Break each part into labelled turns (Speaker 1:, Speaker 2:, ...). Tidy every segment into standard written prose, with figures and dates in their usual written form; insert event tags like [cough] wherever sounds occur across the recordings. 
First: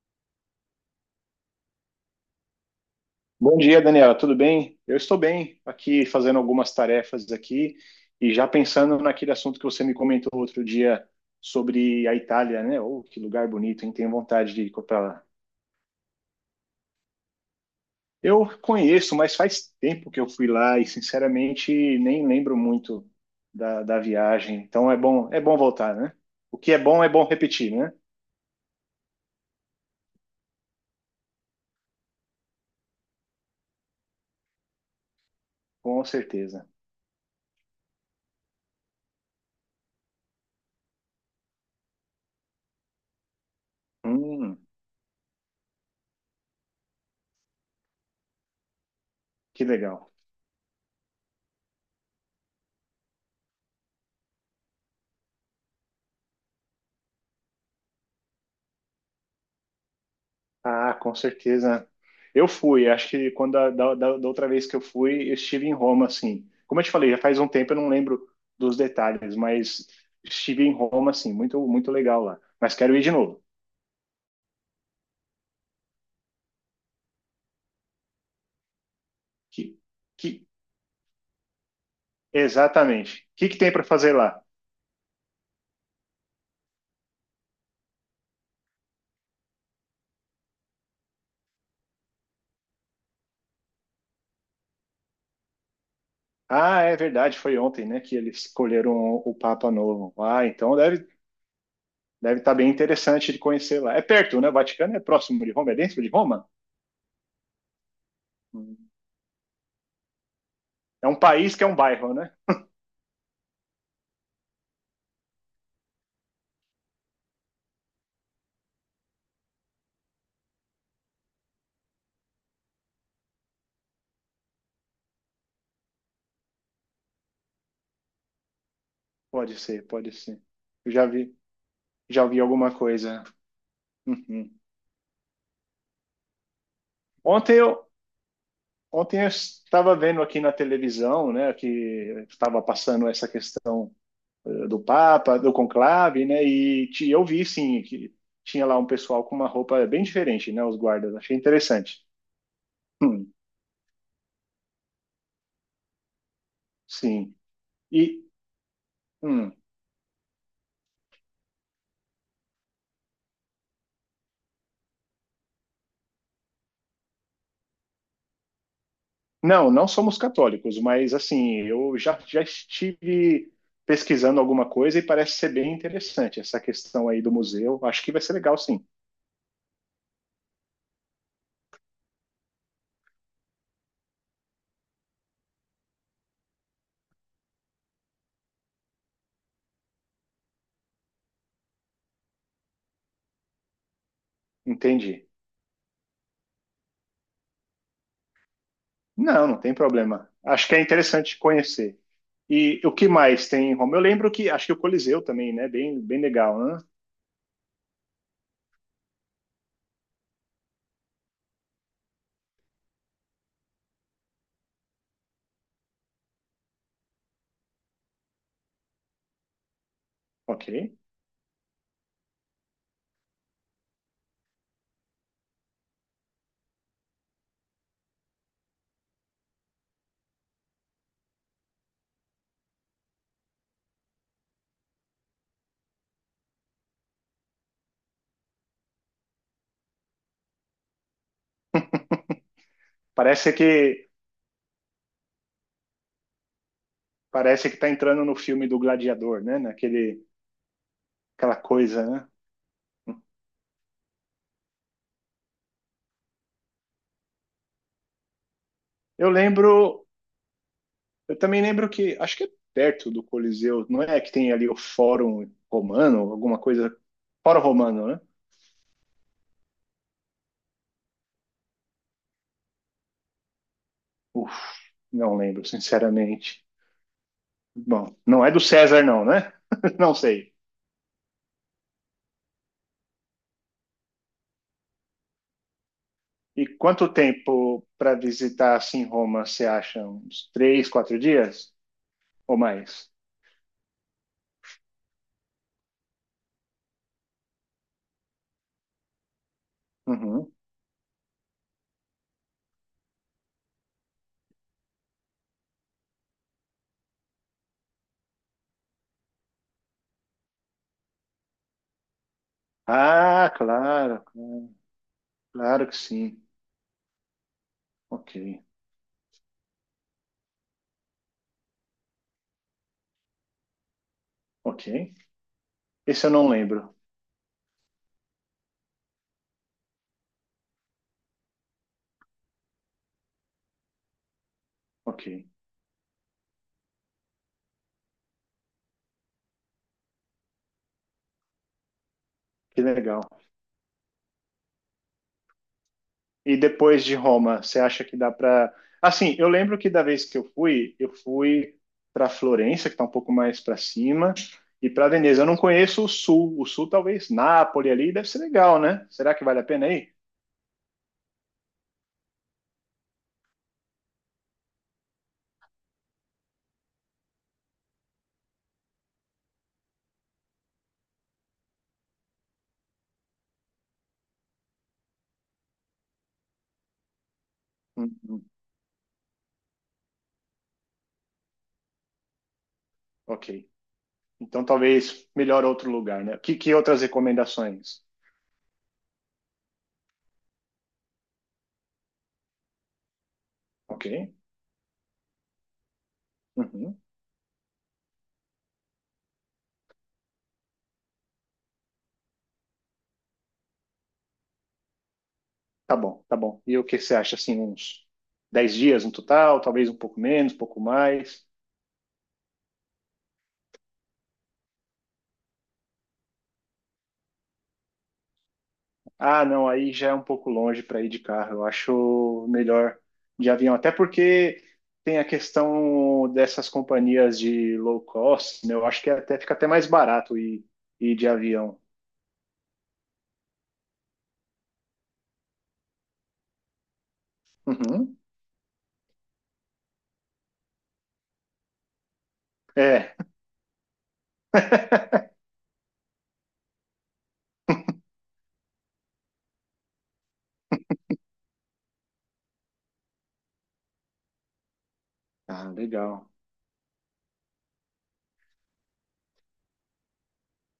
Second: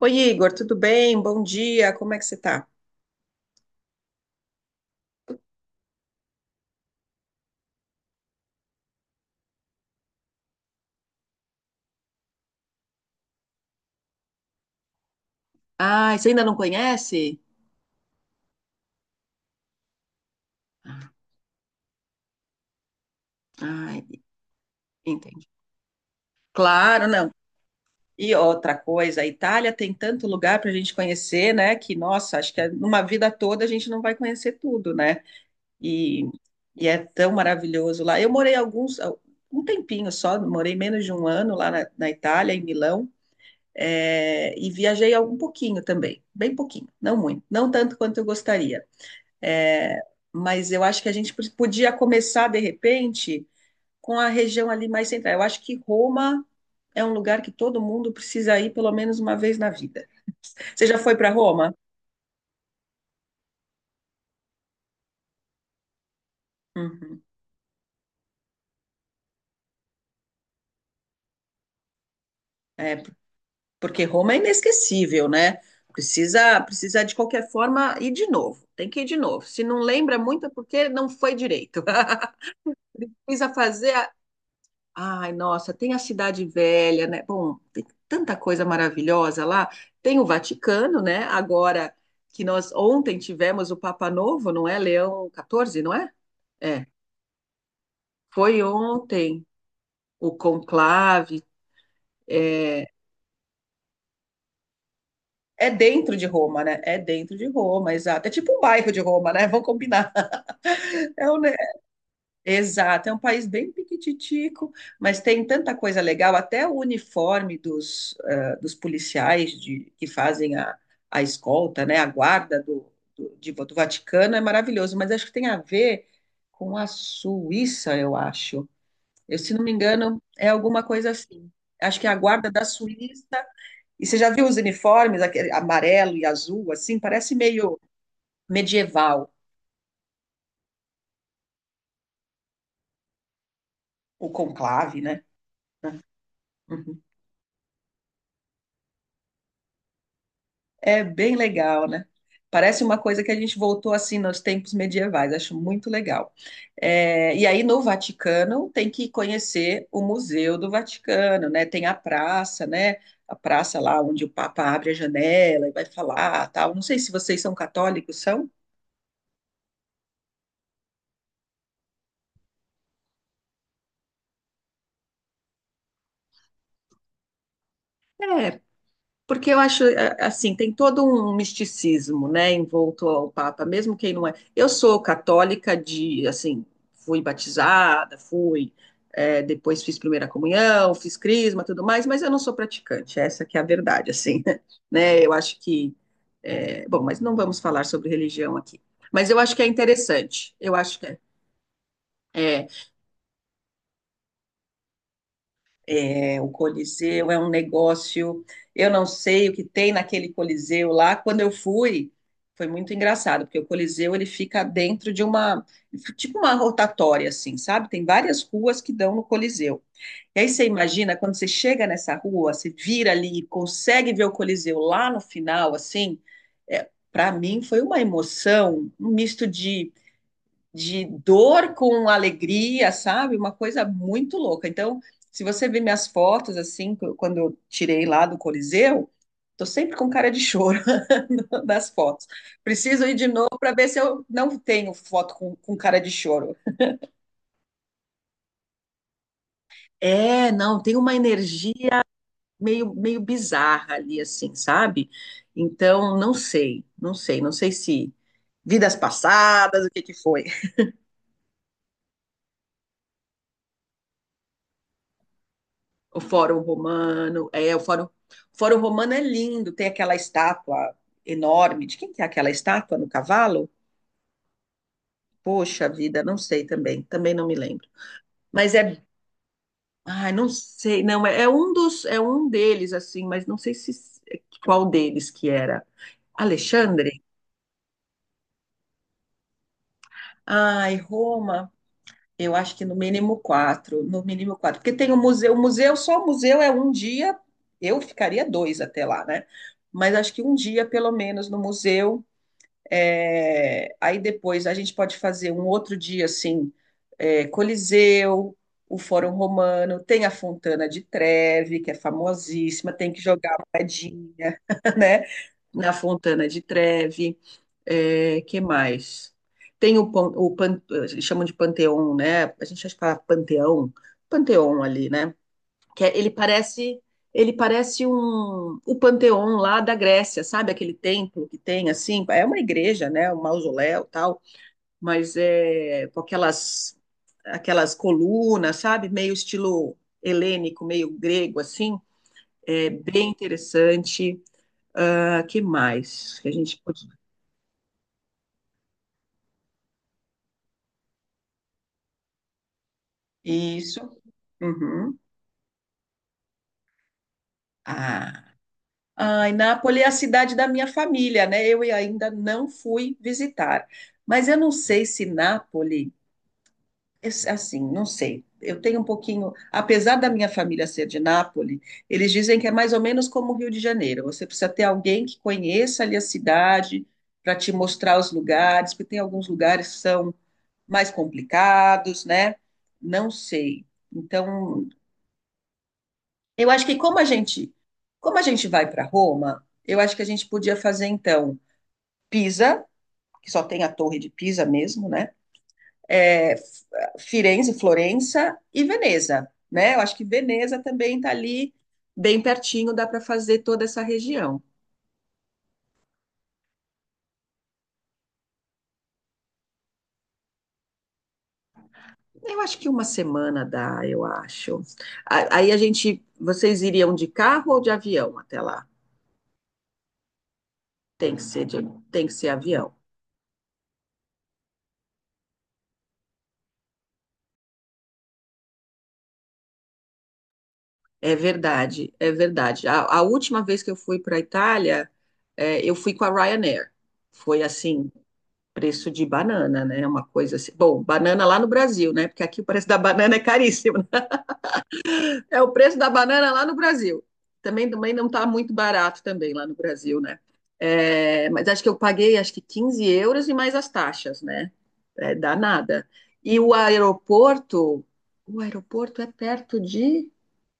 Speaker 1: Oi, Igor, tudo bem? Bom dia, como é que você tá?
Speaker 2: Bom dia, Daniela. Tudo bem? Eu estou bem aqui fazendo algumas tarefas aqui e já pensando naquele assunto que você me comentou outro dia sobre a Itália, né? Oh, que lugar bonito, hein? Tenho vontade de ir para lá.
Speaker 1: Ah, você ainda não conhece?
Speaker 2: Eu conheço, mas faz tempo que eu fui lá e sinceramente nem lembro muito da,
Speaker 1: Ah,
Speaker 2: da viagem. Então é
Speaker 1: entendi.
Speaker 2: bom voltar, né? O que
Speaker 1: Claro,
Speaker 2: é bom
Speaker 1: não.
Speaker 2: repetir, né?
Speaker 1: E outra coisa, a Itália tem tanto lugar para a gente conhecer, né? Que, nossa, acho que é numa vida toda a gente não vai conhecer tudo, né?
Speaker 2: Com
Speaker 1: E,
Speaker 2: certeza.
Speaker 1: e é tão maravilhoso lá. Eu morei alguns, um tempinho só, morei menos de um ano lá na Itália, em Milão,
Speaker 2: Hum,
Speaker 1: e viajei um pouquinho também, bem pouquinho, não muito, não tanto quanto eu gostaria.
Speaker 2: que
Speaker 1: É,
Speaker 2: legal.
Speaker 1: mas eu acho que a gente podia começar, de repente, com a região ali mais central. Eu acho que Roma é um lugar que todo mundo precisa ir pelo menos uma vez na vida. Você
Speaker 2: Ah,
Speaker 1: já
Speaker 2: com
Speaker 1: foi para Roma?
Speaker 2: certeza. Eu fui, acho que quando a- da, da, da outra vez que eu fui, eu estive em Roma, assim. Como eu te falei, já
Speaker 1: Uhum.
Speaker 2: faz um tempo, eu não lembro dos detalhes, mas estive em Roma, assim, muito legal lá. Mas quero
Speaker 1: É,
Speaker 2: ir de novo.
Speaker 1: porque Roma é inesquecível, né? Precisa de qualquer forma ir de novo. Tem que ir de novo.
Speaker 2: Que,
Speaker 1: Se não lembra
Speaker 2: que,
Speaker 1: muito é porque não foi direito.
Speaker 2: Exatamente.
Speaker 1: [laughs]
Speaker 2: O que
Speaker 1: Precisa
Speaker 2: que tem para
Speaker 1: fazer
Speaker 2: fazer lá?
Speaker 1: Ai, nossa, tem a Cidade Velha, né? Bom, tem tanta coisa maravilhosa lá. Tem o Vaticano, né? Agora que nós ontem tivemos o Papa Novo, não é? Leão XIV, não é?
Speaker 2: Ah,
Speaker 1: É,
Speaker 2: é verdade, foi ontem, né, que eles
Speaker 1: foi
Speaker 2: escolheram o
Speaker 1: ontem
Speaker 2: Papa novo.
Speaker 1: o
Speaker 2: Ah,
Speaker 1: conclave.
Speaker 2: deve estar bem
Speaker 1: É,
Speaker 2: interessante de conhecer lá. É perto, né? O Vaticano é próximo de
Speaker 1: é
Speaker 2: Roma, é dentro de
Speaker 1: dentro de
Speaker 2: Roma?
Speaker 1: Roma, né? É dentro de Roma, exato. É tipo um bairro
Speaker 2: Hum.
Speaker 1: de Roma, né? Vamos combinar.
Speaker 2: É um
Speaker 1: [laughs] É um
Speaker 2: país que é um bairro, né?
Speaker 1: Exato, é um país bem piquititico, mas tem tanta coisa legal, até o uniforme dos policiais de, que fazem a escolta, né, a guarda do Vaticano é maravilhoso, mas acho que tem a ver com a Suíça, eu acho. Eu, se
Speaker 2: Pode
Speaker 1: não me
Speaker 2: ser, pode
Speaker 1: engano,
Speaker 2: ser.
Speaker 1: é alguma
Speaker 2: Eu já
Speaker 1: coisa
Speaker 2: vi.
Speaker 1: assim. Acho que é a
Speaker 2: Já ouvi
Speaker 1: guarda da
Speaker 2: alguma coisa.
Speaker 1: Suíça, e você já viu
Speaker 2: Uhum.
Speaker 1: os uniformes, aquele amarelo e azul, assim, parece
Speaker 2: Ontem
Speaker 1: meio
Speaker 2: eu, ontem eu
Speaker 1: medieval,
Speaker 2: estava vendo aqui na televisão, né, que estava passando essa questão
Speaker 1: o
Speaker 2: do
Speaker 1: conclave, né?
Speaker 2: Papa, do conclave, né, e
Speaker 1: Uhum.
Speaker 2: eu vi, sim, que tinha lá um pessoal com uma roupa bem diferente, né, os
Speaker 1: É
Speaker 2: guardas.
Speaker 1: bem
Speaker 2: Achei
Speaker 1: legal,
Speaker 2: interessante.
Speaker 1: né? Parece uma coisa
Speaker 2: Hum,
Speaker 1: que a gente voltou assim nos tempos medievais, acho muito legal. É,
Speaker 2: sim.
Speaker 1: e aí no
Speaker 2: E,
Speaker 1: Vaticano tem que
Speaker 2: hum,
Speaker 1: conhecer o Museu do Vaticano, né? Tem a praça, né? A praça lá onde o Papa abre a janela e vai falar, tal. Não sei se vocês são católicos, são?
Speaker 2: não, não somos católicos, mas, assim, já estive pesquisando alguma coisa e parece ser bem interessante essa questão aí do museu. Acho que vai ser legal, sim.
Speaker 1: Porque eu acho, assim, tem todo um misticismo, né, envolto ao Papa, mesmo quem não é. Eu sou católica de, assim, fui batizada, fui, depois fiz primeira comunhão, fiz crisma, tudo mais, mas eu não sou praticante, essa que é a verdade, assim, [laughs] né,
Speaker 2: Entendi.
Speaker 1: eu acho que, bom, mas não vamos falar sobre religião aqui. Mas eu
Speaker 2: Não,
Speaker 1: acho
Speaker 2: não
Speaker 1: que é
Speaker 2: tem problema.
Speaker 1: interessante,
Speaker 2: Acho
Speaker 1: eu
Speaker 2: que é
Speaker 1: acho que é.
Speaker 2: interessante conhecer.
Speaker 1: é,
Speaker 2: E o que mais tem em Roma? Eu lembro que acho que o Coliseu também, né? Bem, bem
Speaker 1: o
Speaker 2: legal, né?
Speaker 1: Coliseu é um negócio. Eu não sei o que tem naquele Coliseu lá. Quando eu fui, foi muito engraçado, porque o Coliseu ele fica dentro de uma, tipo uma rotatória, assim, sabe? Tem várias ruas que dão no Coliseu. E aí você
Speaker 2: Ok.
Speaker 1: imagina, quando você chega nessa rua, você vira ali e consegue ver o Coliseu lá no final, assim, para mim foi uma emoção, um misto de dor com alegria, sabe? Uma coisa muito louca. Então, se você ver minhas fotos, assim, quando eu tirei lá do Coliseu, tô sempre com cara de choro [laughs] nas fotos. Preciso ir de novo
Speaker 2: Parece
Speaker 1: para ver se
Speaker 2: que
Speaker 1: eu não tenho foto com cara de choro.
Speaker 2: parece que tá entrando no filme do Gladiador, né? Naquele
Speaker 1: É, não, tem uma
Speaker 2: aquela
Speaker 1: energia
Speaker 2: coisa, né?
Speaker 1: meio, meio bizarra ali, assim, sabe? Então, não sei se vidas
Speaker 2: Eu
Speaker 1: passadas, o que
Speaker 2: lembro,
Speaker 1: que foi.
Speaker 2: eu também lembro que acho que é perto do Coliseu, não é que tem ali o Fórum
Speaker 1: O
Speaker 2: Romano,
Speaker 1: Fórum
Speaker 2: alguma coisa
Speaker 1: Romano,
Speaker 2: Fórum
Speaker 1: é, o Fórum,
Speaker 2: Romano,
Speaker 1: o
Speaker 2: né?
Speaker 1: Fórum Romano é lindo, tem aquela estátua enorme. De quem que é aquela estátua no cavalo?
Speaker 2: Uf, não lembro,
Speaker 1: Poxa vida, não
Speaker 2: sinceramente.
Speaker 1: sei também não me lembro.
Speaker 2: Bom, não é do
Speaker 1: Mas
Speaker 2: César não, né? [laughs] Não
Speaker 1: ai, não
Speaker 2: sei.
Speaker 1: sei, não, é um deles assim, mas não sei se qual deles que era.
Speaker 2: E quanto
Speaker 1: Alexandre?
Speaker 2: tempo para visitar assim Roma, você acha? Uns três,
Speaker 1: Ai,
Speaker 2: quatro
Speaker 1: Roma,
Speaker 2: dias
Speaker 1: eu
Speaker 2: ou
Speaker 1: acho que no
Speaker 2: mais?
Speaker 1: mínimo quatro, no mínimo quatro, porque tem o museu, só o museu é um dia, eu ficaria dois até lá, né? Mas acho que
Speaker 2: Uhum.
Speaker 1: um dia, pelo menos, no museu. Aí depois a gente pode fazer um outro dia assim, Coliseu, o Fórum Romano, tem a Fontana de Trevi, que é famosíssima, tem que
Speaker 2: Ah,
Speaker 1: jogar a
Speaker 2: claro,
Speaker 1: moedinha,
Speaker 2: claro,
Speaker 1: [laughs] né?
Speaker 2: claro
Speaker 1: Na
Speaker 2: que sim.
Speaker 1: Fontana de Trevi.
Speaker 2: Ok,
Speaker 1: Que mais? Tem Chamam de Panteão, né? A gente acha que fala Panteão, Panteão ali,
Speaker 2: ok.
Speaker 1: né? que é-
Speaker 2: Esse eu
Speaker 1: ele
Speaker 2: não lembro.
Speaker 1: parece ele parece o Panteão lá da Grécia, sabe? Aquele templo que tem assim, é uma igreja, né? Um mausoléu, tal,
Speaker 2: Ok,
Speaker 1: mas é com aquelas colunas, sabe? Meio estilo helênico, meio grego assim,
Speaker 2: que
Speaker 1: é
Speaker 2: legal.
Speaker 1: bem interessante. Ah, que mais que a
Speaker 2: E
Speaker 1: gente
Speaker 2: depois
Speaker 1: pode...
Speaker 2: de Roma, você acha que dá para? Assim, eu lembro que da vez que eu fui para Florença, que está um pouco mais para
Speaker 1: Isso.
Speaker 2: cima, e para
Speaker 1: Uhum.
Speaker 2: Veneza. Eu não conheço o sul. O sul, talvez Nápoles ali, deve ser
Speaker 1: Ah,
Speaker 2: legal, né? Será que
Speaker 1: Ai,
Speaker 2: vale a pena
Speaker 1: Nápoles é a
Speaker 2: ir?
Speaker 1: cidade da minha família, né? Eu ainda não fui visitar. Mas eu não sei se Nápoles, assim, não sei. Eu tenho um pouquinho, apesar da minha família ser de Nápoles, eles dizem que é mais ou menos como o Rio de Janeiro. Você precisa ter alguém que conheça ali a cidade para te mostrar os
Speaker 2: Uhum.
Speaker 1: lugares, porque tem alguns lugares que são mais complicados, né? Não
Speaker 2: Ok.
Speaker 1: sei.
Speaker 2: Então,
Speaker 1: Então,
Speaker 2: talvez melhor outro lugar, né?
Speaker 1: eu
Speaker 2: Que
Speaker 1: acho que
Speaker 2: outras
Speaker 1: como a gente,
Speaker 2: recomendações?
Speaker 1: como a gente vai para Roma, eu acho que a gente podia fazer então. Pisa, que só tem a
Speaker 2: Ok.
Speaker 1: Torre de Pisa mesmo, né? É,
Speaker 2: Uhum.
Speaker 1: Firenze, Florença e Veneza, né? Eu acho que Veneza também está ali bem pertinho, dá para fazer toda essa região.
Speaker 2: Tá bom, tá bom. E o que você acha, assim, uns 10 dias no total? Talvez um pouco menos, um pouco mais?
Speaker 1: Eu acho que uma semana dá, eu acho. Aí vocês iriam de carro ou de avião até lá?
Speaker 2: Ah, não, aí já é um pouco longe para ir de
Speaker 1: Tem que
Speaker 2: carro.
Speaker 1: ser
Speaker 2: Eu
Speaker 1: de, tem que
Speaker 2: acho
Speaker 1: ser avião.
Speaker 2: melhor de avião. Até porque tem a questão dessas companhias de low cost, né? Eu acho que até fica até mais barato ir de
Speaker 1: É
Speaker 2: avião.
Speaker 1: verdade, é verdade. A última vez que eu fui para a Itália, eu fui com a Ryanair. Foi assim,
Speaker 2: Uhum.
Speaker 1: preço de banana, né? É uma coisa assim. Bom, banana lá no Brasil, né? Porque aqui o preço da
Speaker 2: É. [laughs]
Speaker 1: banana é caríssimo, né? É o preço da banana lá no Brasil. Também, também não está muito barato também lá no Brasil, né? Mas acho que eu paguei acho que 15 euros e mais as taxas, né? É
Speaker 2: Ah,
Speaker 1: danada.
Speaker 2: legal.
Speaker 1: E o aeroporto é perto de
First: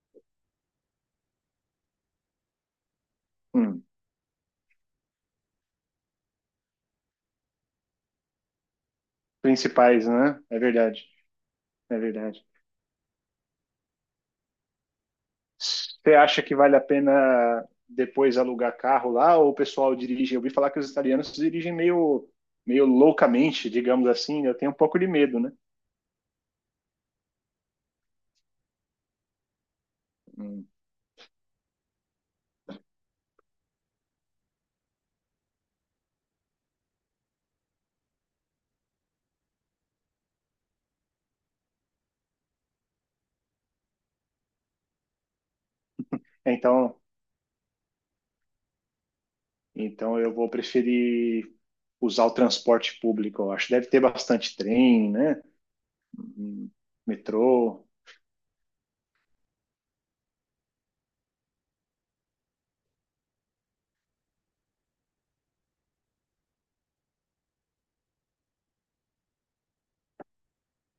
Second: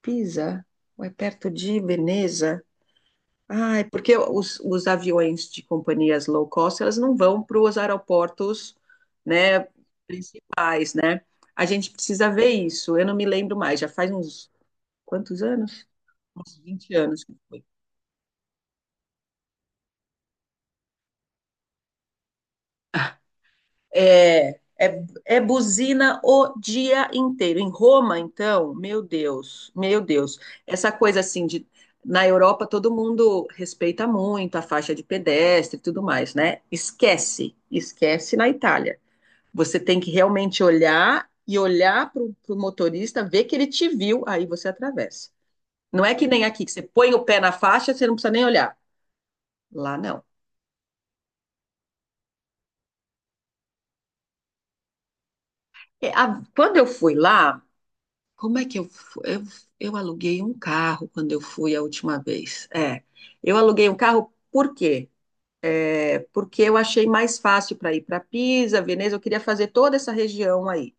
Speaker 1: Pisa, ou é perto de Veneza? Ah,
Speaker 2: Hum.
Speaker 1: é porque os aviões de companhias low cost, elas não vão para os aeroportos, né,
Speaker 2: Principais, né? É
Speaker 1: principais,
Speaker 2: verdade.
Speaker 1: né? A gente
Speaker 2: É
Speaker 1: precisa
Speaker 2: verdade.
Speaker 1: ver isso. Eu não me lembro mais, já faz uns quantos anos?
Speaker 2: Você acha que
Speaker 1: Uns
Speaker 2: vale a
Speaker 1: 20 anos que foi.
Speaker 2: pena depois alugar carro lá ou o pessoal dirige? Eu ouvi falar que os italianos dirigem meio, meio loucamente, digamos assim, né? Eu
Speaker 1: É,
Speaker 2: tenho um pouco
Speaker 1: é,
Speaker 2: de medo,
Speaker 1: é
Speaker 2: né?
Speaker 1: buzina o dia inteiro. Em Roma, então, meu Deus, meu Deus.
Speaker 2: Hum.
Speaker 1: Essa coisa assim de na Europa todo mundo respeita muito a faixa de pedestre e tudo mais, né? Esquece, esquece na Itália. Você tem que realmente olhar e olhar para o motorista, ver que ele te viu, aí você atravessa. Não é que nem aqui, que você
Speaker 2: Então,
Speaker 1: põe o pé na faixa, você não precisa nem olhar. Lá
Speaker 2: então
Speaker 1: não.
Speaker 2: eu vou preferir usar o transporte público, eu acho. Deve ter bastante trem, né? Hum,
Speaker 1: Quando eu fui lá,
Speaker 2: Metrô.
Speaker 1: como é que eu, fu- eu aluguei um carro quando eu fui a última vez. Eu aluguei um carro por quê? Porque eu achei mais fácil para ir para Pisa, Veneza, eu queria fazer toda essa região aí.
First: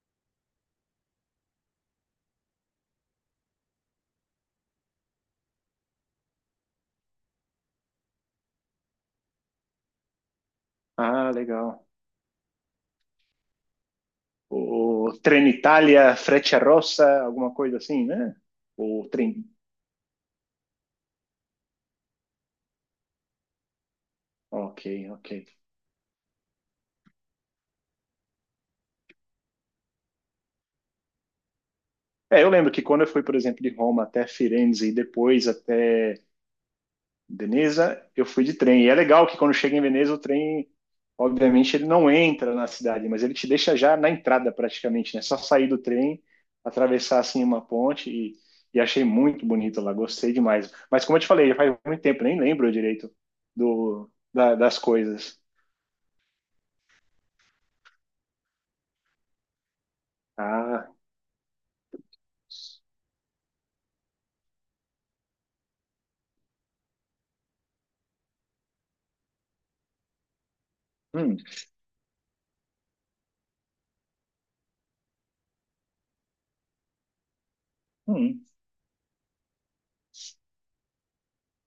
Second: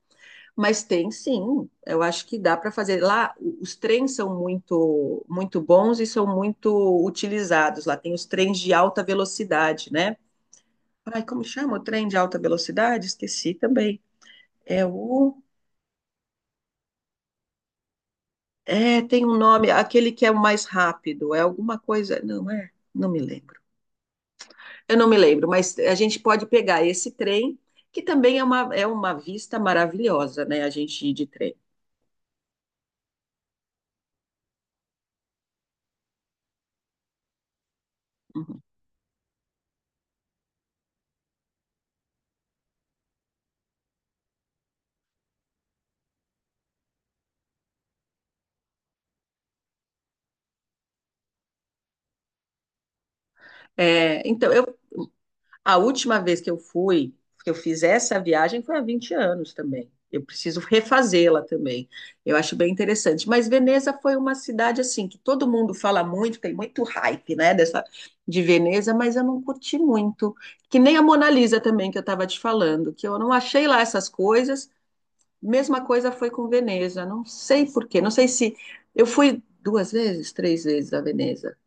Speaker 1: Mas tem sim, eu acho que dá para fazer. Lá, os trens são muito, muito bons e são muito utilizados. Lá tem os trens de alta velocidade, né? Ai,
Speaker 2: Ah,
Speaker 1: como chama o
Speaker 2: legal.
Speaker 1: trem de alta velocidade? Esqueci também. É
Speaker 2: O
Speaker 1: o.
Speaker 2: Trenitalia, Frecciarossa, alguma coisa assim, né?
Speaker 1: É,
Speaker 2: O
Speaker 1: tem um
Speaker 2: trem.
Speaker 1: nome, aquele que é o mais rápido, é alguma coisa. Não é? Não me lembro.
Speaker 2: Ok,
Speaker 1: Eu não me
Speaker 2: ok.
Speaker 1: lembro, mas a gente pode pegar esse trem, que também é uma, vista maravilhosa, né? A gente ir de trem.
Speaker 2: É, eu lembro que quando eu fui, por exemplo, de Roma até Firenze e depois até Veneza, eu fui de
Speaker 1: Uhum.
Speaker 2: trem. E é legal que quando chega em Veneza, o trem, obviamente, ele não entra na cidade, mas ele te deixa já na entrada praticamente, né? Só sair do trem, atravessar assim uma ponte e achei muito bonito lá, gostei demais. Mas como eu te falei, já faz muito tempo, nem lembro direito
Speaker 1: É, então, eu
Speaker 2: das coisas.
Speaker 1: A última vez que eu fui, que eu fiz essa viagem, foi há 20 anos também. Eu preciso
Speaker 2: Ah,
Speaker 1: refazê-la também. Eu acho bem interessante. Mas Veneza foi uma cidade assim que todo mundo fala muito, tem muito hype, né, dessa de Veneza, mas eu não curti muito. Que nem a Mona
Speaker 2: hum,
Speaker 1: Lisa também que eu estava te falando, que eu não achei lá essas coisas. Mesma coisa foi com Veneza. Não sei por quê. Não sei
Speaker 2: hum.
Speaker 1: se eu fui duas vezes, três vezes a Veneza.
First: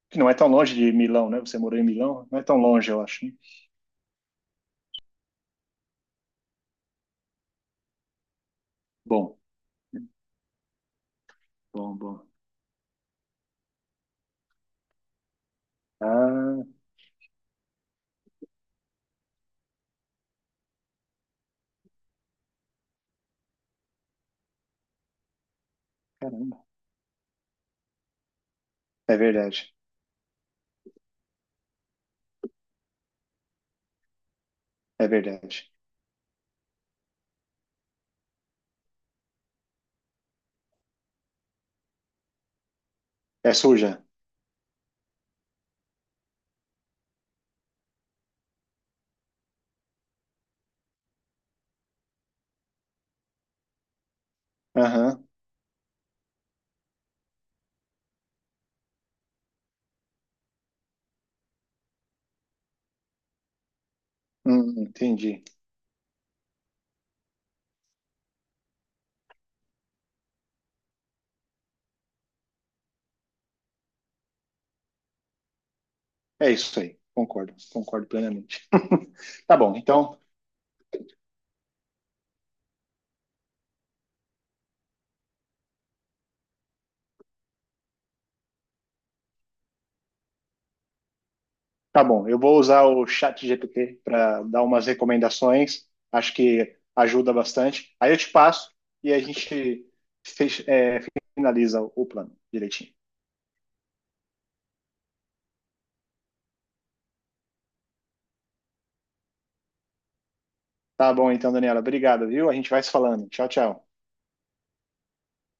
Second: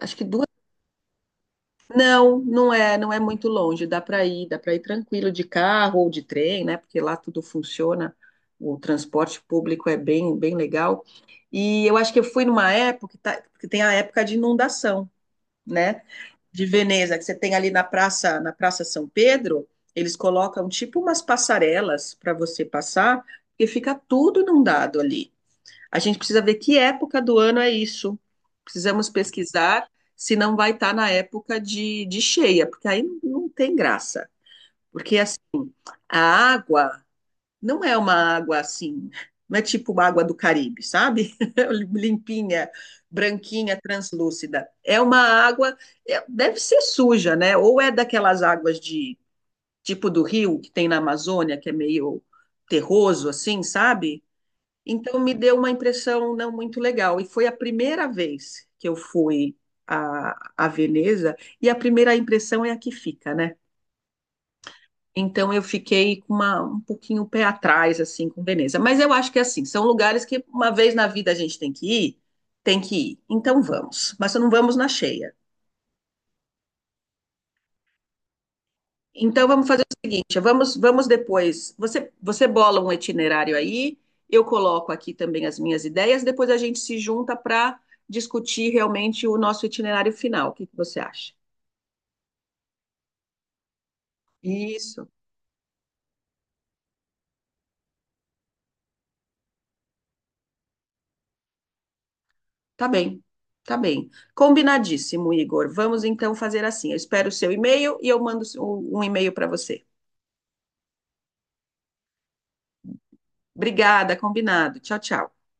Speaker 1: Acho
Speaker 2: Que
Speaker 1: que
Speaker 2: não é
Speaker 1: duas
Speaker 2: tão longe de Milão, né? Você morou em Milão,
Speaker 1: não,
Speaker 2: não é tão
Speaker 1: não
Speaker 2: longe,
Speaker 1: é,
Speaker 2: eu
Speaker 1: não é
Speaker 2: acho, né?
Speaker 1: muito longe, dá para ir tranquilo de carro ou de trem, né? Porque lá tudo funciona, o
Speaker 2: Bom,
Speaker 1: transporte público é bem, bem legal. E eu
Speaker 2: bom,
Speaker 1: acho que eu
Speaker 2: bom.
Speaker 1: fui numa época que, que tem a época de inundação, né?
Speaker 2: Ah,
Speaker 1: De Veneza, que você tem ali na Praça São Pedro, eles colocam tipo umas passarelas para você passar, porque fica tudo inundado ali. A gente precisa ver
Speaker 2: caramba.
Speaker 1: que época do ano é isso. Precisamos
Speaker 2: É verdade.
Speaker 1: pesquisar se não vai estar na época de cheia, porque aí não tem graça.
Speaker 2: É
Speaker 1: Porque assim,
Speaker 2: verdade.
Speaker 1: a água não é uma água assim, não é tipo uma água do Caribe, sabe? [laughs] Limpinha,
Speaker 2: É
Speaker 1: branquinha,
Speaker 2: suja.
Speaker 1: translúcida. É uma água, deve ser suja, né? Ou é daquelas águas de tipo do rio que tem na Amazônia, que é meio terroso, assim, sabe? Então
Speaker 2: Aham.
Speaker 1: me deu uma impressão não muito legal. E foi a primeira vez que eu fui a, a Veneza, e a primeira impressão é a que fica, né?
Speaker 2: Entendi.
Speaker 1: Então eu fiquei com um pouquinho o pé atrás, assim, com Veneza. Mas eu acho que, assim, são lugares que uma vez na vida a gente tem que ir, tem que ir. Então vamos. Mas não vamos na cheia.
Speaker 2: É isso aí. Concordo. Concordo plenamente. [laughs]
Speaker 1: Então
Speaker 2: Tá
Speaker 1: vamos
Speaker 2: bom.
Speaker 1: fazer o seguinte, vamos depois. Você bola um itinerário aí, eu coloco aqui também as minhas ideias, depois a gente se junta para discutir realmente o nosso itinerário final. O que que você acha?
Speaker 2: Tá bom. Eu vou usar o chat GPT para dar umas
Speaker 1: Isso,
Speaker 2: recomendações. Acho que ajuda bastante. Aí eu te passo e a gente fech- é, finaliza o plano
Speaker 1: tá
Speaker 2: direitinho.
Speaker 1: bem, tá bem. Combinadíssimo, Igor. Vamos então fazer assim. Eu espero o seu e-mail e eu mando um e-mail para você.
Speaker 2: Tá bom, então, Daniela. Obrigado, viu? A gente vai se falando. Tchau, tchau.
Speaker 1: Obrigada, combinado. Tchau, tchau.